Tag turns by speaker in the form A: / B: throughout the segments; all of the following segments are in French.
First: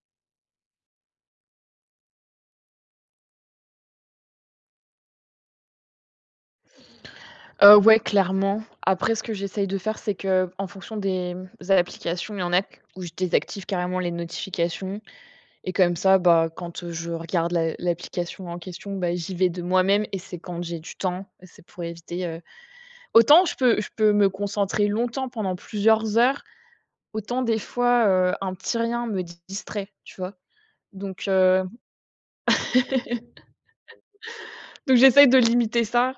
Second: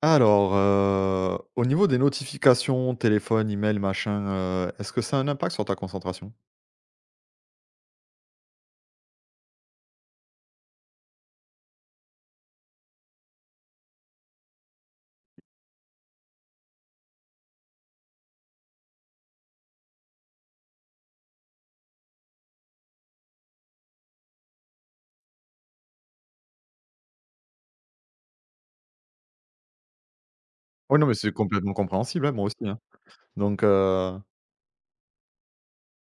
A: Alors, au niveau des notifications, téléphone, email, machin, est-ce que ça a un impact sur ta concentration?
B: Ouais, clairement. Après ce que j'essaye de faire, c'est que en fonction des applications, il y en a q où je désactive carrément les notifications et comme ça, bah, quand, je regarde l'application en question, bah, j'y vais de moi-même et c'est quand j'ai du temps. Et c'est pour éviter, autant je peux me concentrer longtemps pendant plusieurs heures, autant des fois, un petit rien me distrait, tu vois?
A: Oui, non, mais
B: Donc
A: c'est
B: heu,
A: complètement compréhensible, hein, moi aussi, hein. Donc, heu,
B: donc j'essaye de limiter ça.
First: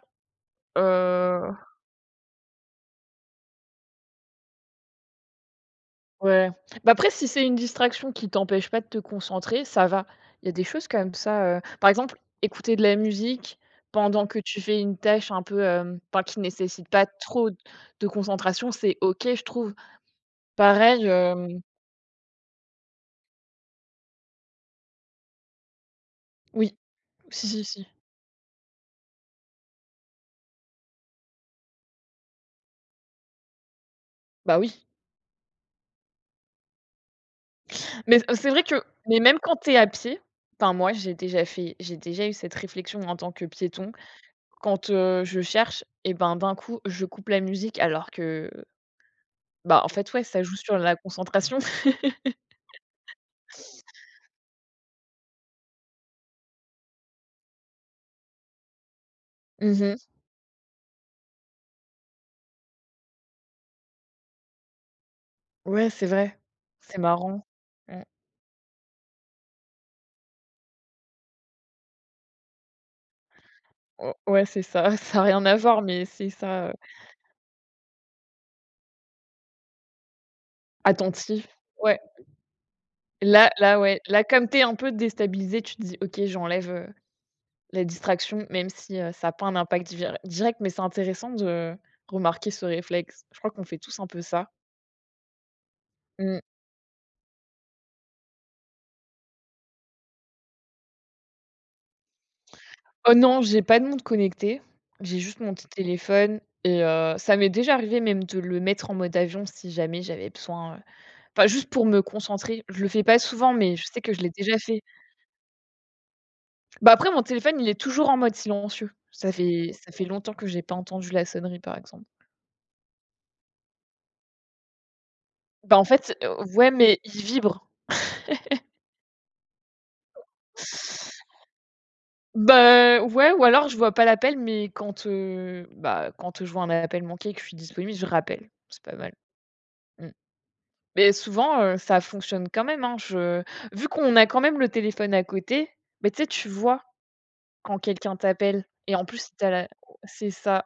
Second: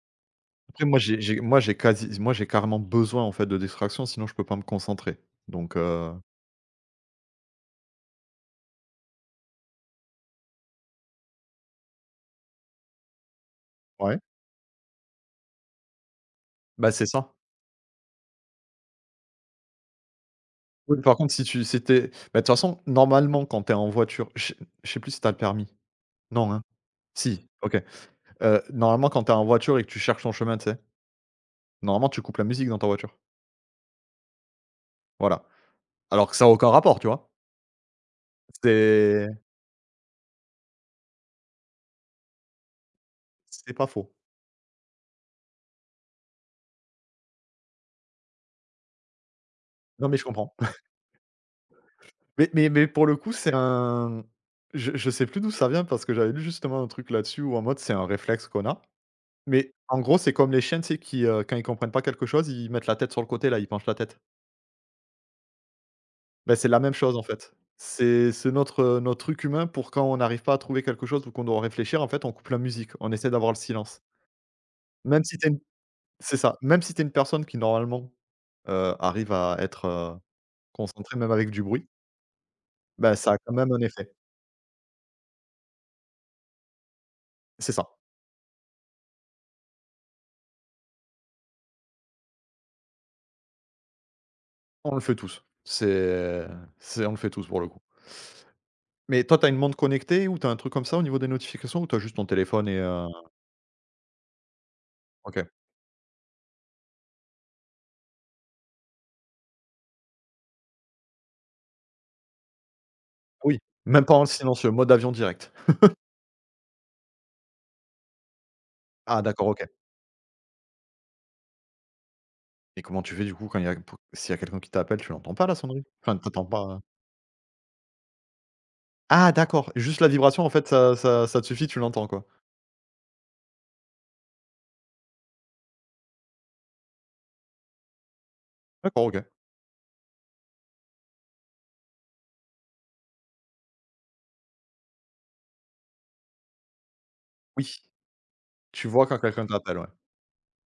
A: après moi
B: euh,
A: j'ai moi j'ai quasi moi j'ai carrément besoin en fait de distraction sinon je peux pas me concentrer. Donc, heu,
B: Ouais. Bah, après, si c'est une distraction qui t'empêche pas de te concentrer, ça va. Il y a des choses comme ça, par exemple, écouter de la musique
A: ouais,
B: pendant que tu fais une tâche un peu, enfin, qui nécessite
A: bah,
B: pas
A: c'est ça.
B: trop de concentration, c'est OK, je trouve.
A: Oui,
B: Pareil,
A: par contre si
B: hem
A: tu c'était, bah, de toute façon normalement quand tu es en voiture, je sais plus si tu as le permis? Non, hein?
B: oui,
A: Si,
B: si, si,
A: OK.
B: si.
A: Normalement, quand t'es en voiture et que tu cherches ton chemin, tu sais, normalement, tu coupes la musique dans ta voiture.
B: Bah, oui.
A: Voilà. Alors que ça a aucun rapport, tu vois?
B: Mais c'est vrai que mais même
A: C'est
B: quand t'es à pied, enfin, moi, j'ai déjà eu cette réflexion en tant que
A: c'est pas
B: piéton.
A: faux.
B: Quand, je cherche et ben, d'un coup, je coupe la musique alors que, bah, en
A: Non,
B: fait,
A: mais
B: ouais,
A: je
B: ça
A: comprends.
B: joue sur la concentration.
A: Mais pour le coup, c'est un je sais plus d'où ça vient parce que j'avais lu justement un truc là-dessus où en mode c'est un réflexe qu'on a. Mais
B: Mmh
A: en
B: mh.
A: gros, c'est comme les chiens, tu sais, qui, quand ils comprennent pas quelque chose, ils mettent la tête sur le côté, là, ils penchent la tête.
B: Ouais, c'est vrai.
A: Ben c'est la même
B: C'est
A: chose, en
B: marrant.
A: fait.
B: Mmh.
A: C'est notre, notre truc humain pour quand on n'arrive pas à trouver quelque chose ou qu'on doit réfléchir, en fait, on coupe la musique, on essaie d'avoir le silence.
B: O Ouais, c'est ça. Ça a
A: Même si
B: rien
A: tu
B: à voir, mais c'est
A: C'est ça.
B: ça,
A: Même si tu es une personne qui normalement, arrive à être, concentrée même
B: attentif.
A: avec du bruit,
B: Ouais.
A: bah, ça a
B: Là
A: quand même
B: là,
A: un
B: ouais,
A: effet.
B: là, comme tu es un peu déstabilisée, tu te dis: «OK, j'enlève,
A: C'est
B: la
A: ça.
B: distraction», même si, ça a pas un impact direct, mais c'est intéressant de remarquer ce réflexe. Je crois qu'on fait tous un peu ça.
A: On le fait tous.
B: Mmh.
A: C'est on le fait tous pour le coup. Mais toi, tu as une montre connectée ou tu as un truc comme ça au niveau des notifications ou tu as juste ton téléphone
B: Oh non, j'ai pas de montre connectée. J'ai juste
A: OK.
B: mon petit téléphone et ça m'est déjà arrivé même de le mettre en mode avion si jamais j'avais besoin, enfin, juste pour me concentrer. Je le fais pas souvent,
A: Oui,
B: mais je sais
A: même
B: que
A: pas
B: je
A: en
B: l'ai déjà
A: silencieux,
B: fait.
A: mode avion direct.
B: Bah, après, mon téléphone, il est toujours en mode silencieux.
A: Ah d'accord, OK.
B: Ça fait longtemps que j'ai pas entendu la sonnerie, par exemple.
A: Et comment tu fais du coup quand il y a pou s'il y a quelqu'un qui t'appelle, tu l'entends pas la
B: Bah, en
A: sonnerie?
B: fait,
A: Enfin, tu entends pas.
B: ouais,
A: heu
B: mais il vibre.
A: ah d'accord, juste la vibration en fait, ça te suffit, tu l'entends quoi?
B: Bah, ouais, ou alors je vois pas l'appel, mais quand, bah, quand je vois un appel manqué et que je suis disponible, je rappelle. C'est pas
A: D'accord,
B: mal.
A: OK.
B: Mmh. Mais souvent, ça fonctionne quand même, hein. Je vu qu'on a quand même le téléphone à côté, mais tu sais, tu vois
A: Oui,
B: quand quelqu'un t'appelle
A: tu
B: et en
A: vois
B: plus,
A: quand
B: si
A: quelqu'un
B: tu la
A: t'appelle, ouais.
B: c'est ça,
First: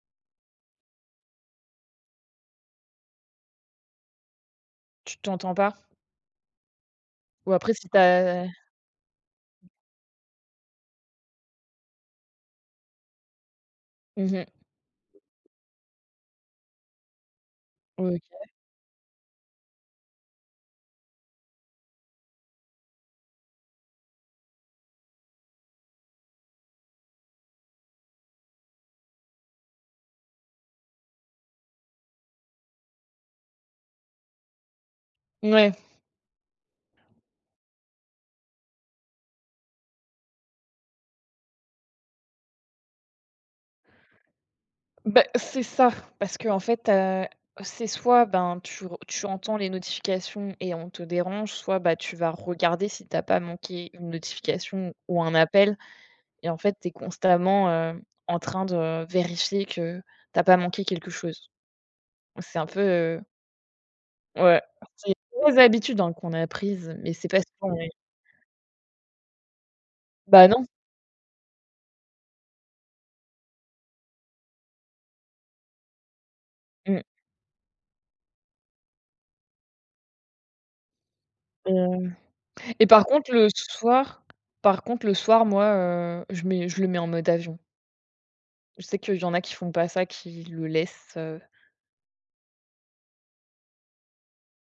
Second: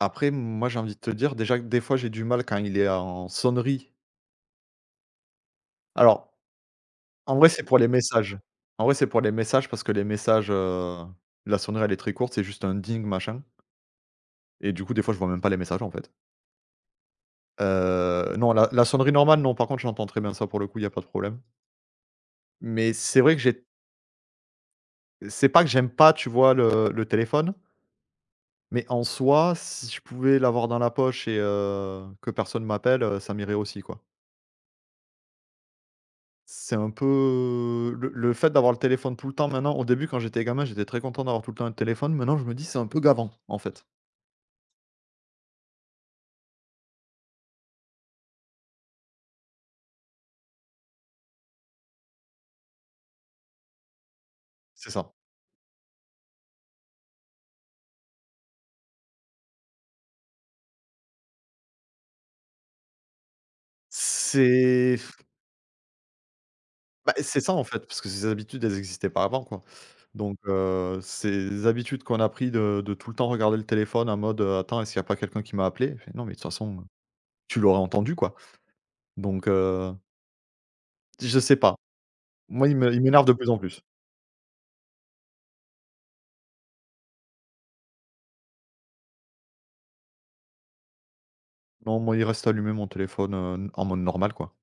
A: Après, moi, j'ai envie de te dire, déjà que des fois, j'ai du mal quand il est en sonnerie.
B: tu t'entends pas.
A: Alors, en vrai,
B: Ou
A: c'est
B: après
A: pour les
B: si tu
A: messages.
B: as
A: En vrai, c'est pour les messages parce que les messages, la sonnerie, elle est très courte, c'est juste un ding machin
B: mmh mh.
A: et du coup, des fois, je vois même pas les messages, en fait.
B: OK.
A: Non, la sonnerie normale, non, par contre, j'entends très bien ça pour le coup, il y a pas de problème. Mais c'est vrai que j'ai c'est pas que j'aime pas, tu vois, le téléphone, mais en soi, si je pouvais l'avoir dans la poche et que personne m'appelle, ça m'irait aussi, quoi.
B: Ouais,
A: C'est un peu le fait d'avoir le téléphone tout le temps maintenant. Au début quand j'étais gamin, j'étais très content d'avoir tout le temps un téléphone. Maintenant je me dis: «C'est un peu gavant» en fait,
B: bah, c'est ça, parce qu'en fait, c'est soit, ben, tu entends les notifications et on te dérange, soit, bah, tu vas regarder si tu as pas manqué une
A: c'est
B: notification
A: ça.
B: ou un appel et en fait, tu es constamment, en train de vérifier que tu as pas manqué quelque chose. C'est un peu, ouais,
A: C'est
B: c'est des mauvaises habitudes, hein, qu'on a prises, mais
A: bah,
B: c'est pas
A: c'est ça en
B: souvent,
A: fait,
B: ouais.
A: parce que ces habitudes elles existaient pas avant quoi. Donc
B: Bah, non.
A: heu, ces habitudes qu'on a pris de tout le temps regarder le téléphone en mode: «Attends, est-ce qu'il y a pas quelqu'un qui m'a appelé?» Fait: «Non mais de toute façon,
B: Mmh,
A: tu l'aurais entendu quoi». Donc heu, je sais pas.
B: heu
A: Moi
B: et
A: il
B: par
A: m'énerve
B: contre
A: de
B: le
A: plus en plus.
B: soir moi, je le mets en mode avion. Je sais qu'il y en a qui font pas ça, qui le laissent,
A: Non, moi il reste allumé mon téléphone, en mode normal quoi.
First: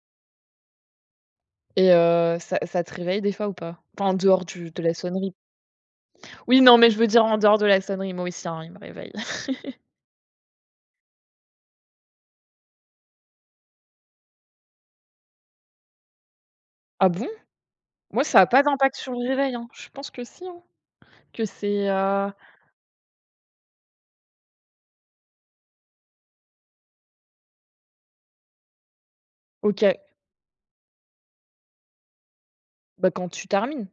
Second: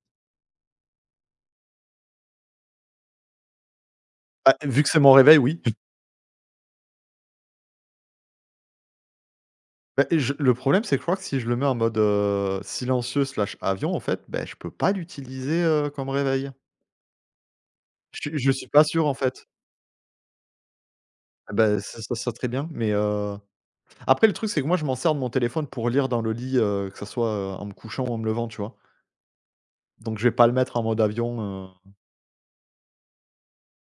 B: et ça ça te réveille des fois ou pas? Enfin en dehors
A: Bah,
B: du de
A: vu que
B: la
A: c'est mon
B: sonnerie.
A: réveil, oui.
B: Oui non, mais je veux dire en dehors de la sonnerie, moi aussi, hein, il me réveille.
A: Bah, et je le problème, c'est que je crois que si je le mets en mode, silencieux slash avion, en fait, bah, je peux pas l'utiliser, comme réveil.
B: Ah bon? Moi
A: Je
B: ça
A: suis
B: a
A: je
B: pas
A: suis pas
B: d'impact
A: sûr,
B: sur
A: en
B: le
A: fait.
B: réveil, hein. Je pense que si, hein, que
A: Ah bah,
B: c'est,
A: ça serait très bien, mais après le truc, c'est que moi, je m'en sers de mon téléphone pour lire dans le lit, que ça soit, en me couchant ou en me levant, tu vois?
B: OK,
A: Donc je vais pas le mettre en mode avion, heu,
B: bah, quand tu termines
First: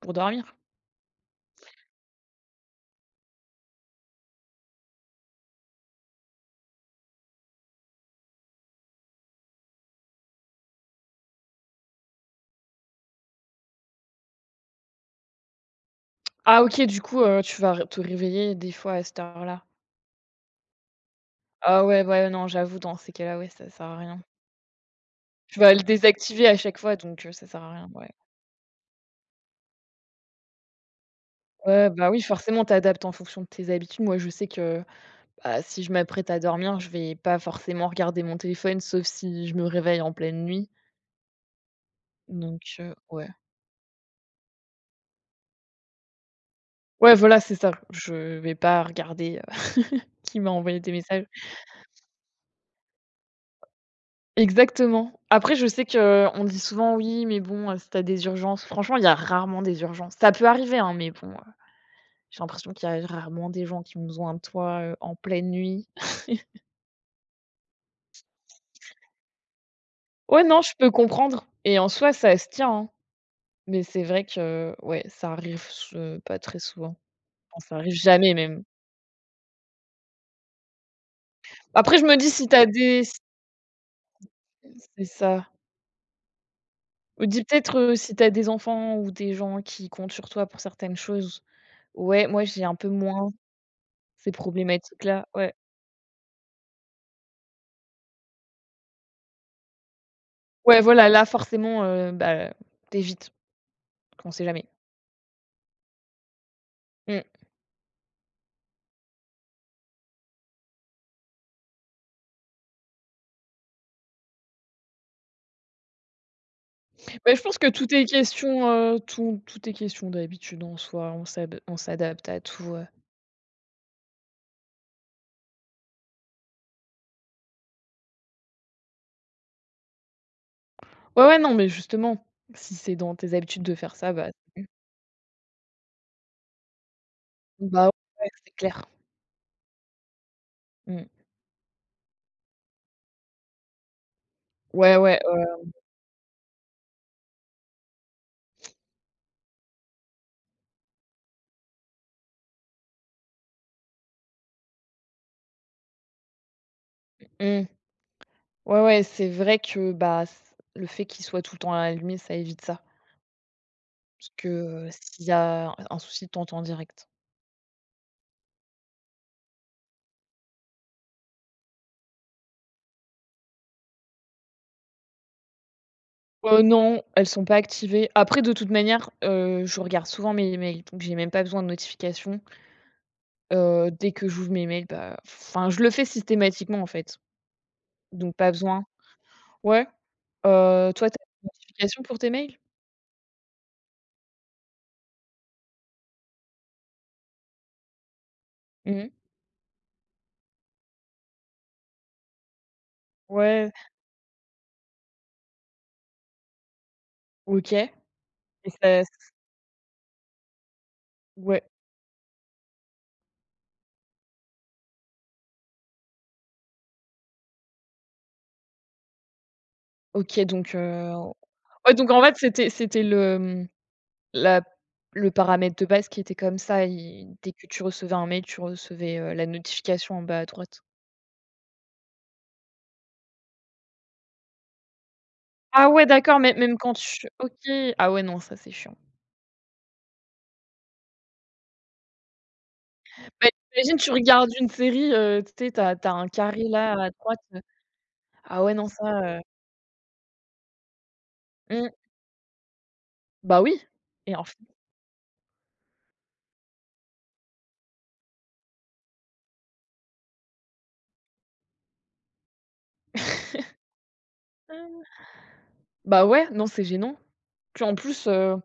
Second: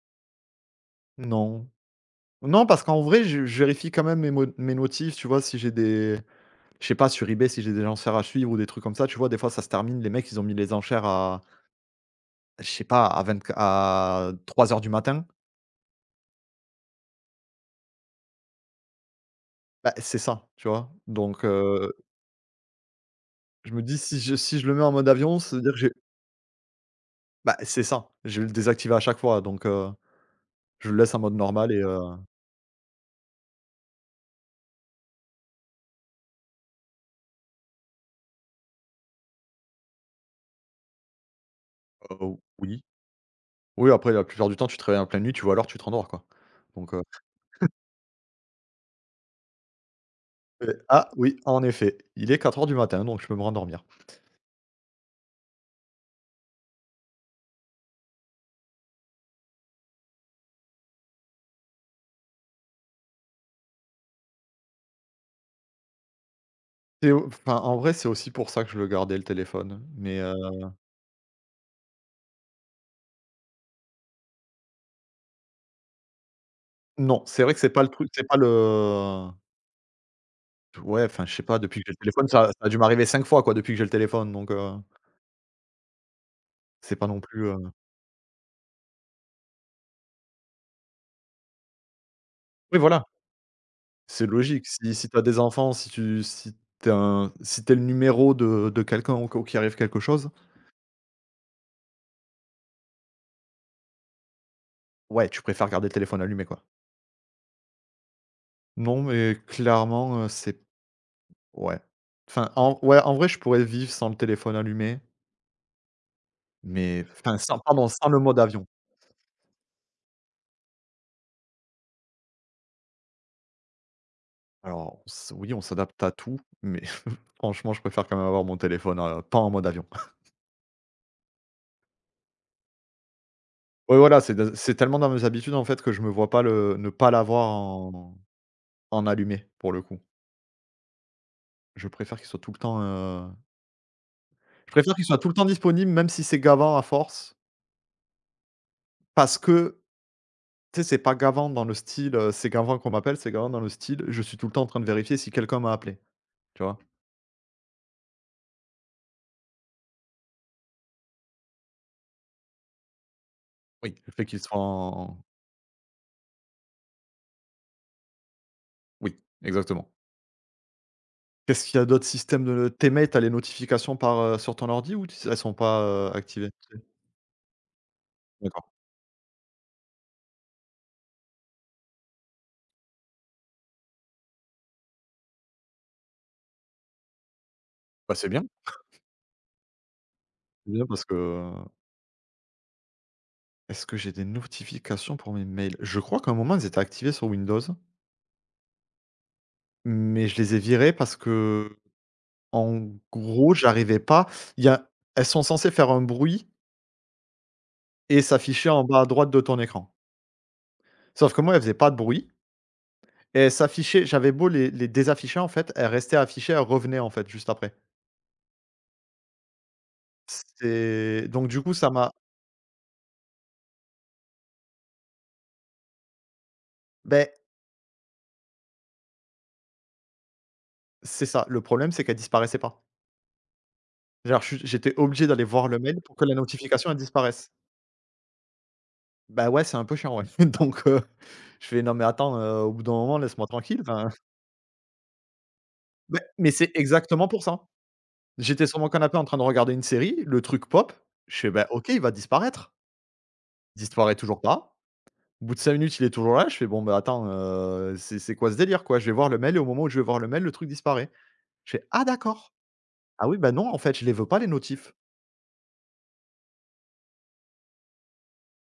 B: pour dormir.
A: non. Non, parce qu'en vrai, je vérifie quand même mes notifs, tu vois? Si j'ai des je sais pas, sur eBay, si j'ai des enchères à suivre ou des trucs comme ça, tu vois? Des fois, ça se termine, les mecs, ils ont mis les enchères à, je sais pas, à 24, à 3:00 du matin,
B: Ah OK, du coup, tu vas r te réveiller des fois à cette heure-là.
A: bah, c'est ça, tu vois? Donc
B: Ah
A: heu,
B: ouais, ouais, non, j'avoue dans ces cas-là, ouais, ça
A: je me
B: sert à
A: dis si
B: rien.
A: je si je le mets en mode avion, ça
B: Tu
A: veut
B: vas
A: dire que
B: le
A: j'ai
B: désactiver à chaque fois, donc ça
A: bah,
B: sert à
A: c'est
B: rien, ouais.
A: ça, je vais le désactiver à chaque fois . Je le laisse en mode normal
B: Ouais, bah, oui, forcément, t'adaptes en fonction de tes habitudes. Moi, je sais que, bah, si je m'apprête à dormir, je vais pas forcément regarder mon téléphone, sauf si je me réveille en pleine nuit,
A: heu,
B: donc
A: oui.
B: ouais.
A: Oui, après la plupart du temps, tu te réveilles en pleine nuit, tu vois l'heure, tu te rendors, quoi. Donc heu,
B: Ouais, voilà, c'est ça. Je vais pas regarder, qui m'a
A: et
B: envoyé des
A: ah
B: messages.
A: oui, en effet, il est 4 heures du matin, donc je peux me rendormir.
B: Exactement. Après, je sais que on dit souvent: «Oui, mais bon, si t'as des urgences». Franchement, il y a rarement des urgences. Ça peut arriver, hein, mais bon, j'ai l'impression qu'il y a rarement des gens qui ont besoin de toi, en pleine nuit.
A: C'est au Enfin, en vrai, c'est aussi pour ça que je le gardais le téléphone, mais
B: Ouais, non, je peux comprendre et en soi, ça se tient, hein. Mais c'est vrai que, ouais, ça arrive s pas très souvent.
A: non, c'est vrai que
B: Enfin,
A: c'est
B: ça
A: pas le
B: arrive
A: truc, c'est
B: jamais
A: pas
B: même.
A: le Ouais, enfin, je sais pas, depuis que j'ai le
B: Après, je me
A: téléphone,
B: dis si
A: ça
B: t'as
A: ça a dû
B: des
A: m'arriver 5 fois, quoi, depuis que j'ai le téléphone,
B: c'est ça.
A: c'est pas non
B: Ou dis
A: plus,
B: peut-être, si t'as des enfants ou des gens qui comptent sur toi pour certaines choses. Ouais, moi, j'ai un
A: oui,
B: peu
A: voilà,
B: moins
A: c'est
B: ces
A: logique. Si t'as
B: problématiques-là,
A: des
B: ouais.
A: enfants, si tu si t'es un si t'es le numéro de quelqu'un au cas où qu'il arrive quelque chose,
B: Ouais, voilà, là, forcément, bah, tu on sait jamais.
A: ouais, tu préfères garder le téléphone allumé, quoi.
B: Mmh.
A: Non, mais clairement, c'est ouais. Enfin, en ouais, en vrai, je pourrais vivre sans le téléphone allumé, mais
B: Bah,
A: enfin,
B: je pense
A: sans
B: que
A: pardon,
B: tout est
A: sans le mode avion.
B: question, tout est question d'habitude en soi. On s'adapte à tout,
A: Alors, on s oui, on s'adapte à tout, mais franchement, je préfère quand même avoir mon téléphone, pas en mode avion.
B: ouais, ouais, non, mais justement, si c'est dans tes habitudes de faire
A: Ouais,
B: ça,
A: voilà,
B: bah, c'est mieux.
A: c'est tellement dans mes habitudes, en fait, que je me vois pas le ne pas l'avoir
B: Bah,
A: en
B: ouais, c'est clair.
A: allumé, pour le coup.
B: Mmh.
A: Je préfère qu'il soit tout le temps, je préfère
B: Ouais,
A: qu'il soit
B: ouais,
A: tout le temps disponible, même si c'est gavant à force, parce que, tu sais, c'est pas gavant dans le style, c'est gavant qu'on m'appelle, c'est gavant dans le style, je suis tout le temps en train de vérifier si quelqu'un m'a appelé, tu vois?
B: mmh. Ouais, ouais, c'est vrai que, bah, c le fait qu'il soit tout le temps allumé, ça évite ça.
A: Oui. Le fait
B: Parce
A: qu'il
B: que,
A: soit en
B: s'il y a un souci, t'entends entends direct.
A: oui, exactement. Qu'est-ce qu'il y a d'autres systèmes de tes mails, tu les notifications par, sur ton ordi ou t elles sont pas, activées? OK.
B: Non, elles sont pas activées. Après, de
A: D'accord.
B: toute manière, je regarde souvent mes mails, donc j'ai même pas besoin de notification. Dès que j'ouvre mes mails, bah, enfin, je le fais systématiquement, en fait,
A: Bah, c'est
B: donc
A: bien,
B: pas besoin. Ouais.
A: c'est bien
B: Toi,
A: parce
B: t'as as des
A: que
B: notifications pour tes mails?
A: Est-ce que j'ai des notifications pour mes mails? Je crois qu'à un moment, elles étaient activées sur Windows,
B: Mmh.
A: mais je les ai virées parce que en gros,
B: Ouais.
A: j'arrivais pas, il y a elles sont censées faire un bruit
B: OK et
A: et s'afficher en bas
B: ça
A: à droite de ton écran. Sauf que moi, elles
B: ouais,
A: faisaient pas de bruit et elles s'affichaient, j'avais beau les désafficher, en fait, elles restaient affichées, elles revenaient, en fait, juste après.
B: OK donc
A: C'est donc du coup, ça
B: ouais donc
A: m'a
B: en fait c'était c'était le, mmh, la le paramètre de base qui était comme ça,
A: Ben
B: il dès que tu recevais un mail, tu recevais, la notification en bas à droite.
A: c'est ça, le problème, c'est qu'elles disparaissaient pas. Genre, je suis j'étais obligé d'aller voir le
B: Ah
A: mail
B: ouais
A: pour que la
B: d'accord, mais même
A: notification,
B: quand
A: elle
B: tu
A: disparaisse.
B: OK. Ah ouais non, ça c'est chiant.
A: Bah, ouais, c'est un peu chiant, ouais. Donc, je fais: «Non, mais attends, au bout d'un moment, laisse-moi
B: Bah,
A: tranquille,
B: imagine tu
A: enfin».
B: regardes une série, tu sais, tu as
A: Beh,
B: un
A: mais
B: carré
A: c'est
B: là à
A: exactement
B: droite,
A: pour ça.
B: ah
A: J'étais
B: ouais
A: sur
B: non
A: mon canapé en train
B: ça,
A: de regarder une série, le truc pop, je fais: «Bah, OK,
B: mmh,
A: il va disparaître».
B: bah oui
A: Il disparaît
B: et
A: toujours
B: en fait
A: pas. Au bout de 5 minutes, il est toujours là, je fais: «Bon, bah, attends, c'est quoi ce délire, quoi?» Je vais voir le mail et au moment où je vais voir le mail, le truc disparaît. Je fais: «Ah d'accord. Ah oui, bah, non, en fait, je les veux pas les notifs».
B: bah ouais, non c'est gênant. Puis en plus,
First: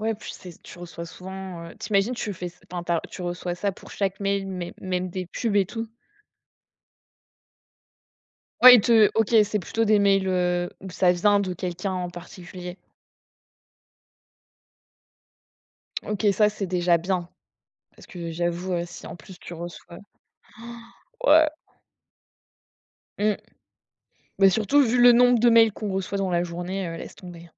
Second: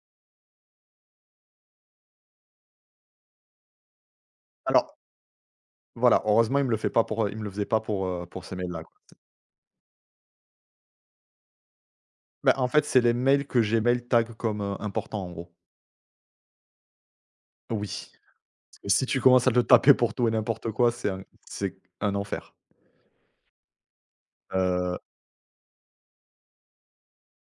B: ouais, puis c'est tu reçois souvent, tu tu fais enfin, tu tu reçois ça pour chaque mail, mais
A: Alors,
B: même des pubs et tout?
A: voilà, heureusement, il me le fait pas pour, il me le faisait pas pour, pour ces
B: Ouais, ils
A: mails-là, quoi.
B: te OK, c'est plutôt des mails, où ça vient de quelqu'un en
A: Bah, en
B: particulier.
A: fait, c'est les mails que Gmail tag comme, importants, en gros.
B: OK, ça, c'est déjà bien parce
A: Oui.
B: que j'avoue,
A: Et si
B: si en
A: tu
B: plus
A: commences à
B: tu
A: te le taper
B: reçois
A: pour tout et n'importe quoi, c'est un
B: ouais,
A: c'est un enfer.
B: mmh, mais surtout
A: Heu,
B: vu le nombre de mails qu'on reçoit dans la journée, laisse tomber.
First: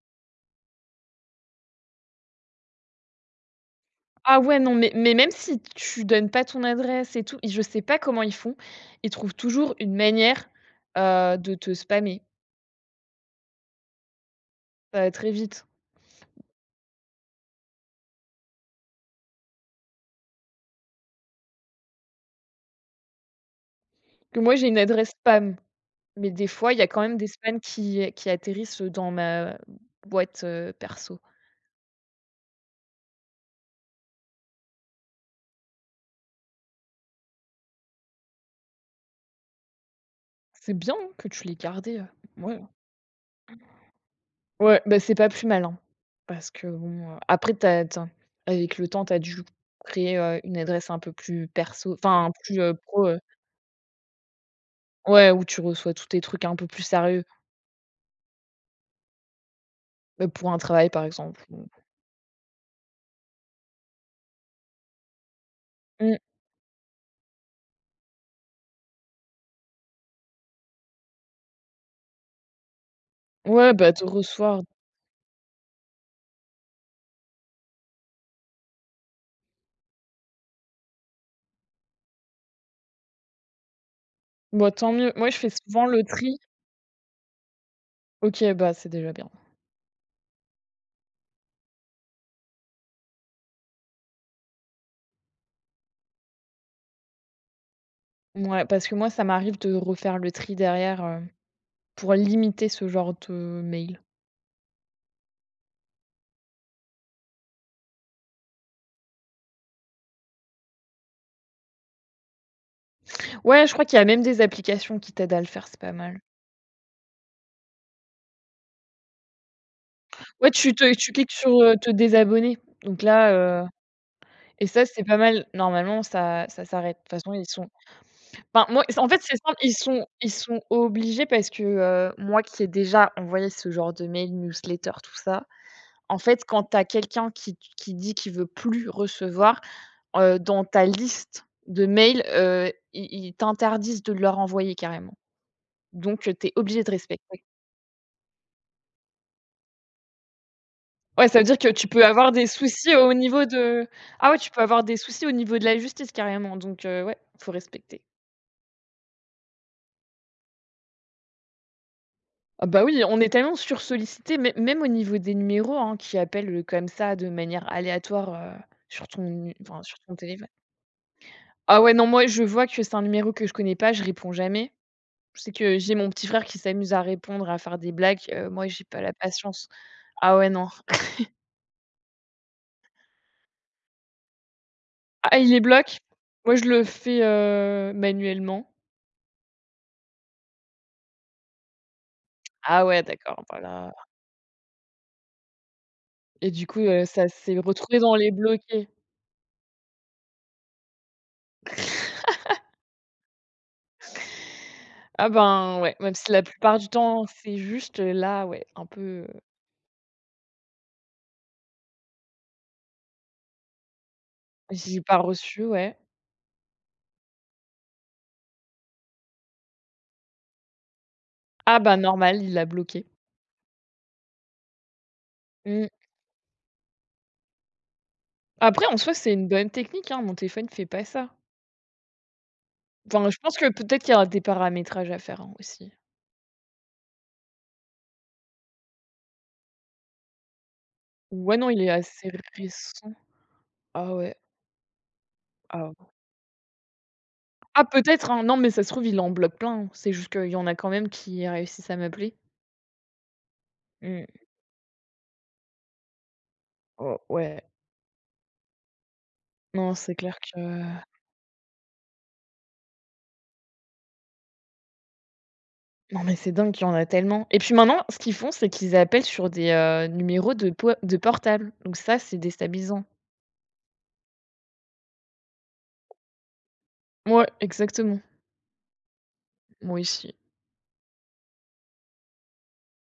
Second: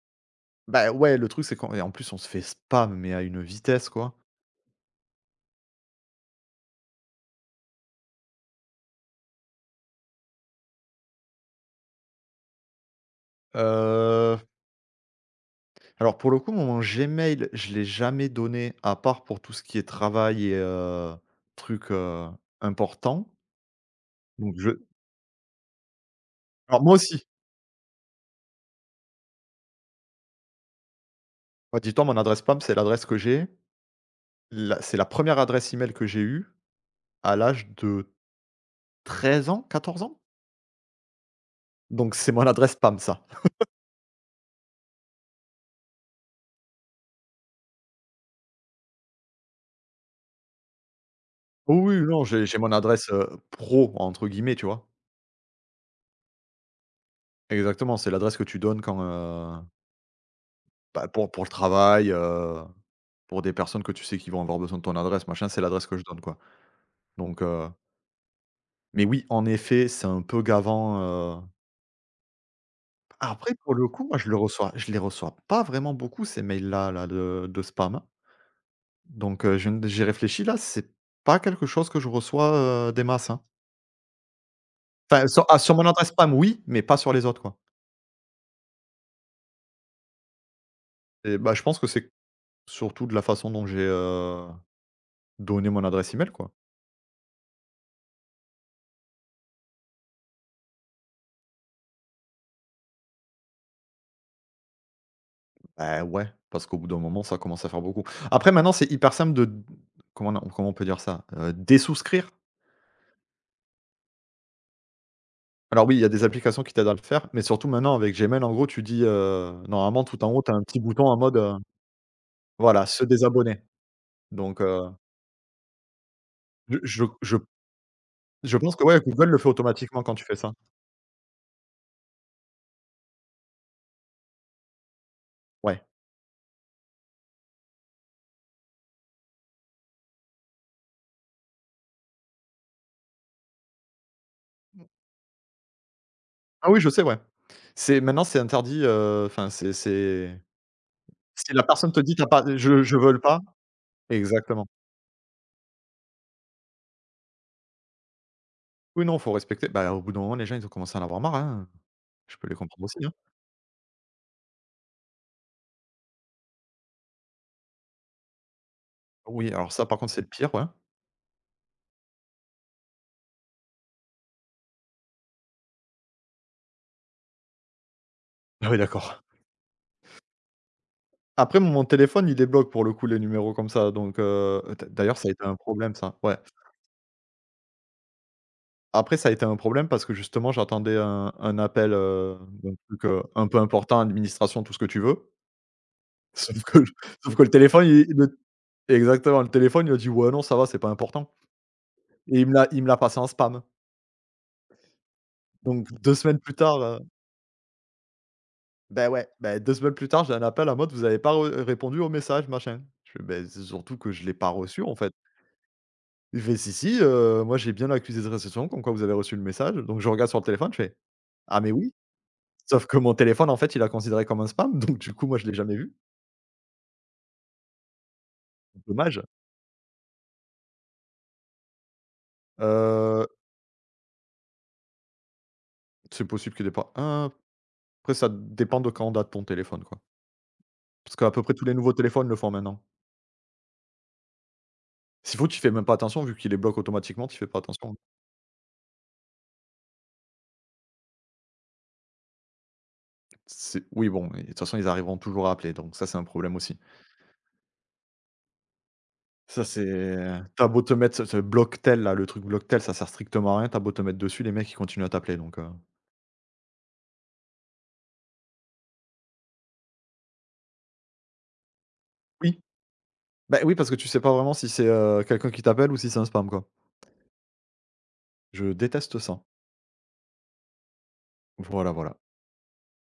A: bah, ouais, le truc, c'est qu'en et en plus, on se fait spam, mais à une vitesse, quoi.
B: Ah ouais, non, même si tu donnes pas ton adresse et tout, je sais pas comment ils font, ils trouvent toujours une manière, de te spammer.
A: Heu,
B: Ça va très vite.
A: alors, pour le coup, mon Gmail, je l'ai jamais donné, à part pour tout ce qui est travail et trucs, importants.
B: Que moi,
A: Donc
B: j'ai une
A: je
B: adresse spam. Mais des fois, il y
A: alors
B: a
A: moi
B: quand même
A: aussi,
B: des spams qui atterrissent dans ma boîte, perso.
A: moi, dis-toi, mon adresse spam, c'est l'adresse que j'ai. La c'est la première adresse email que j'ai eue à l'âge de 13 ans, 14 ans?
B: C'est bien, hein, que tu l'aies gardé,
A: Donc c'est mon
B: ouais.
A: adresse spam, ça.
B: Ouais, bah, c'est pas plus mal, hein, parce que bon, après t'as as avec le temps, tu as dû créer, une adresse un peu plus
A: Oui,
B: perso,
A: oui, non,
B: enfin
A: j'ai
B: plus,
A: mon
B: pro,
A: adresse, «pro» entre guillemets, tu vois?
B: ouais, où tu reçois tous tes trucs un peu plus sérieux,
A: Exactement, c'est l'adresse que tu donnes quand,
B: bah, pour un travail, par
A: bah, pour
B: exemple,
A: pour le
B: ou
A: travail, pour des personnes que tu sais qui vont avoir besoin de ton adresse, machin, c'est l'adresse que je
B: mmh,
A: donne, quoi. Donc heu, mais oui, en effet, c'est un peu gavant, heu, après
B: ouais,
A: pour le
B: bah, te
A: coup, moi
B: recevoir
A: je les reçois pas vraiment beaucoup ces mails-là, là, de spam. Je viens de j'y réfléchis là, c'est pas quelque chose que je reçois, des masses, hein.
B: bah, tant mieux.
A: Enfin
B: Moi, je fais
A: sur mon
B: souvent le
A: adresse spam
B: tri.
A: oui, mais pas sur les autres, quoi.
B: OK, bah, c'est déjà bien.
A: Et bah, je pense que c'est surtout de la façon dont j'ai, donné mon adresse email, quoi.
B: Ouais parce que moi, ça m'arrive de refaire le tri derrière, pour limiter ce genre de mail.
A: Bah, ouais, parce qu'au bout d'un moment, ça commence à faire beaucoup. Après maintenant, c'est hyper simple de comment on peut dire ça? Désouscrire.
B: Ouais, je crois qu'il y a même des applications qui t'aident à le faire, c'est
A: Alors
B: pas
A: oui, il y a
B: mal.
A: des applications qui t'aident à le faire, mais surtout maintenant avec Gmail, en gros, tu dis, normalement tout en haut,
B: Ouais,
A: tu as un petit bouton
B: tu
A: en
B: cliques
A: mode,
B: sur, te désabonner.
A: voilà,
B: Donc
A: se
B: là,
A: désabonner.
B: heu
A: Donc
B: et ça,
A: heu,
B: c'est pas mal. Normalement, ça
A: je
B: s'arrête. De
A: je
B: toute façon,
A: je
B: ils sont
A: je
B: enfin,
A: pense que,
B: moi,
A: ouais,
B: en fait,
A: Google
B: c'est
A: le fait
B: simple,
A: automatiquement quand tu
B: ils
A: fais ça.
B: sont obligés parce que, moi qui ai déjà envoyé ce genre de mail, newsletter, tout ça,
A: Ouais.
B: en fait, quand tu as quelqu'un qui dit qu'il veut plus recevoir, dans ta liste de mails, ils t'interdisent de leur envoyer carrément. Donc tu es
A: Ah oui,
B: obligé
A: je
B: de
A: sais, ouais.
B: respecter.
A: C'est interdit, enfin c'est
B: Ouais, ça veut
A: si
B: dire
A: la
B: que tu
A: personne te
B: peux
A: dit: t'as
B: avoir
A: pas
B: des soucis
A: je veux
B: au
A: le pas»,
B: niveau de ah ouais, tu peux
A: exactement.
B: avoir des soucis au niveau de la justice carrément, donc ouais, faut respecter.
A: Oui, non, faut respecter. Bah, au bout d'un moment, les gens, ils ont commencé à en avoir marre, hein. Je peux les
B: Ah bah
A: comprendre
B: oui,
A: aussi, hein.
B: on est tellement sursollicités, mê même au niveau des numéros, hein, qui appellent, comme ça de manière aléatoire, sur ton
A: Oui,
B: nu
A: alors
B: enfin
A: ça,
B: sur
A: par contre,
B: ton
A: c'est le
B: téléphone.
A: pire, ouais.
B: Ah ouais, non, moi je vois que c'est un numéro que je connais pas, je réponds jamais. Je sais que j'ai mon petit frère qui s'amuse à répondre, à faire des blagues, moi
A: Ah oui,
B: j'ai pas la
A: d'accord.
B: patience. Ah ouais, non.
A: Après, mon téléphone, il débloque pour le coup, les numéros comme ça, donc d'ailleurs, ça a
B: Ah,
A: été
B: il
A: un
B: les
A: problème,
B: bloque?
A: ça, ouais.
B: Moi je le fais, manuellement.
A: Après, ça a été un problème parce que justement, j'attendais un appel, d'un
B: Ah ouais,
A: truc,
B: d'accord,
A: un
B: bah
A: peu
B: là
A: important, administration, tout ce que tu veux.
B: et
A: Sauf
B: du
A: que
B: coup,
A: le
B: ça
A: sauf que le
B: s'est
A: téléphone,
B: retrouvé
A: il
B: dans les
A: le
B: bloqués?
A: exactement, le téléphone, il a dit: «Ouais, non, ça va, c'est pas important», et il me l'a passé en spam.
B: Ah ben,
A: Donc
B: ouais, même
A: deux
B: si
A: semaines
B: la
A: plus
B: plupart du
A: tard,
B: temps, c'est juste, là, ouais, un
A: Ben
B: peu,
A: ouais, Ben 2 semaines plus tard, j'ai un appel en mode: «Vous avez pas re répondu au message, machin». Je fais: «Beh, c'est surtout que je l'ai pas reçu, en
B: j'ai
A: fait».
B: pas reçu, ouais.
A: Il fait: «Si, si, moi j'ai bien l'accusé de réception comme quoi vous avez reçu le message». Donc je regarde sur le téléphone, je fais: «Ah, mais
B: Ah
A: oui».
B: bah, normal, il l'a
A: Sauf que
B: bloqué.
A: mon téléphone, en fait, il l'a considéré comme un spam, donc du coup, moi, je l'ai jamais
B: Mmh.
A: vu.
B: Après, en soi,
A: Dommage.
B: c'est une bonne technique, hein, mon téléphone fait pas ça.
A: Heu,
B: Enfin, je pense que peut-être qu'il y aura des paramétrages à faire, hein, aussi.
A: c'est possible qu'il y ait pas un, après ça dépend de quand date ton téléphone, quoi. Parce qu'à peu près
B: Ouais,
A: tous
B: non,
A: les
B: il est
A: nouveaux
B: assez
A: téléphones le font maintenant.
B: récent. Ah ouais,
A: S'il faut, tu fais
B: ah
A: même pas
B: ouais.
A: attention vu qu'il les bloque automatiquement, tu fais pas
B: Ah
A: attention.
B: peut-être, hein, non, mais ça se trouve, il en bloque plein, hein. C'est juste qu'il y en a quand même qui réussissent à m'appeler.
A: C'est oui,
B: Mmh.
A: bon, et de toute façon, ils arriveront toujours à appeler, donc ça, c'est un problème aussi.
B: Oh ouais,
A: Ça,
B: non, c'est
A: c'est
B: clair que
A: t'as beau te mettre ce tel là, le truc Blocktel, ça sert strictement à rien, t'as beau te mettre dessus, les mecs ils continuent à t'appeler donc heu.
B: non mais c'est dingue qu'il y en a tellement et puis maintenant, ce qu'ils font, c'est qu'ils appellent sur des, numéros de po de portable donc ça, c'est
A: Oui.
B: déstabilisant.
A: Bah, oui parce que tu sais pas vraiment si c'est, quelqu'un qui t'appelle ou si c'est un spam, quoi.
B: Ouais, exactement.
A: Je déteste ça.
B: Moi aussi.
A: Voilà, voilà.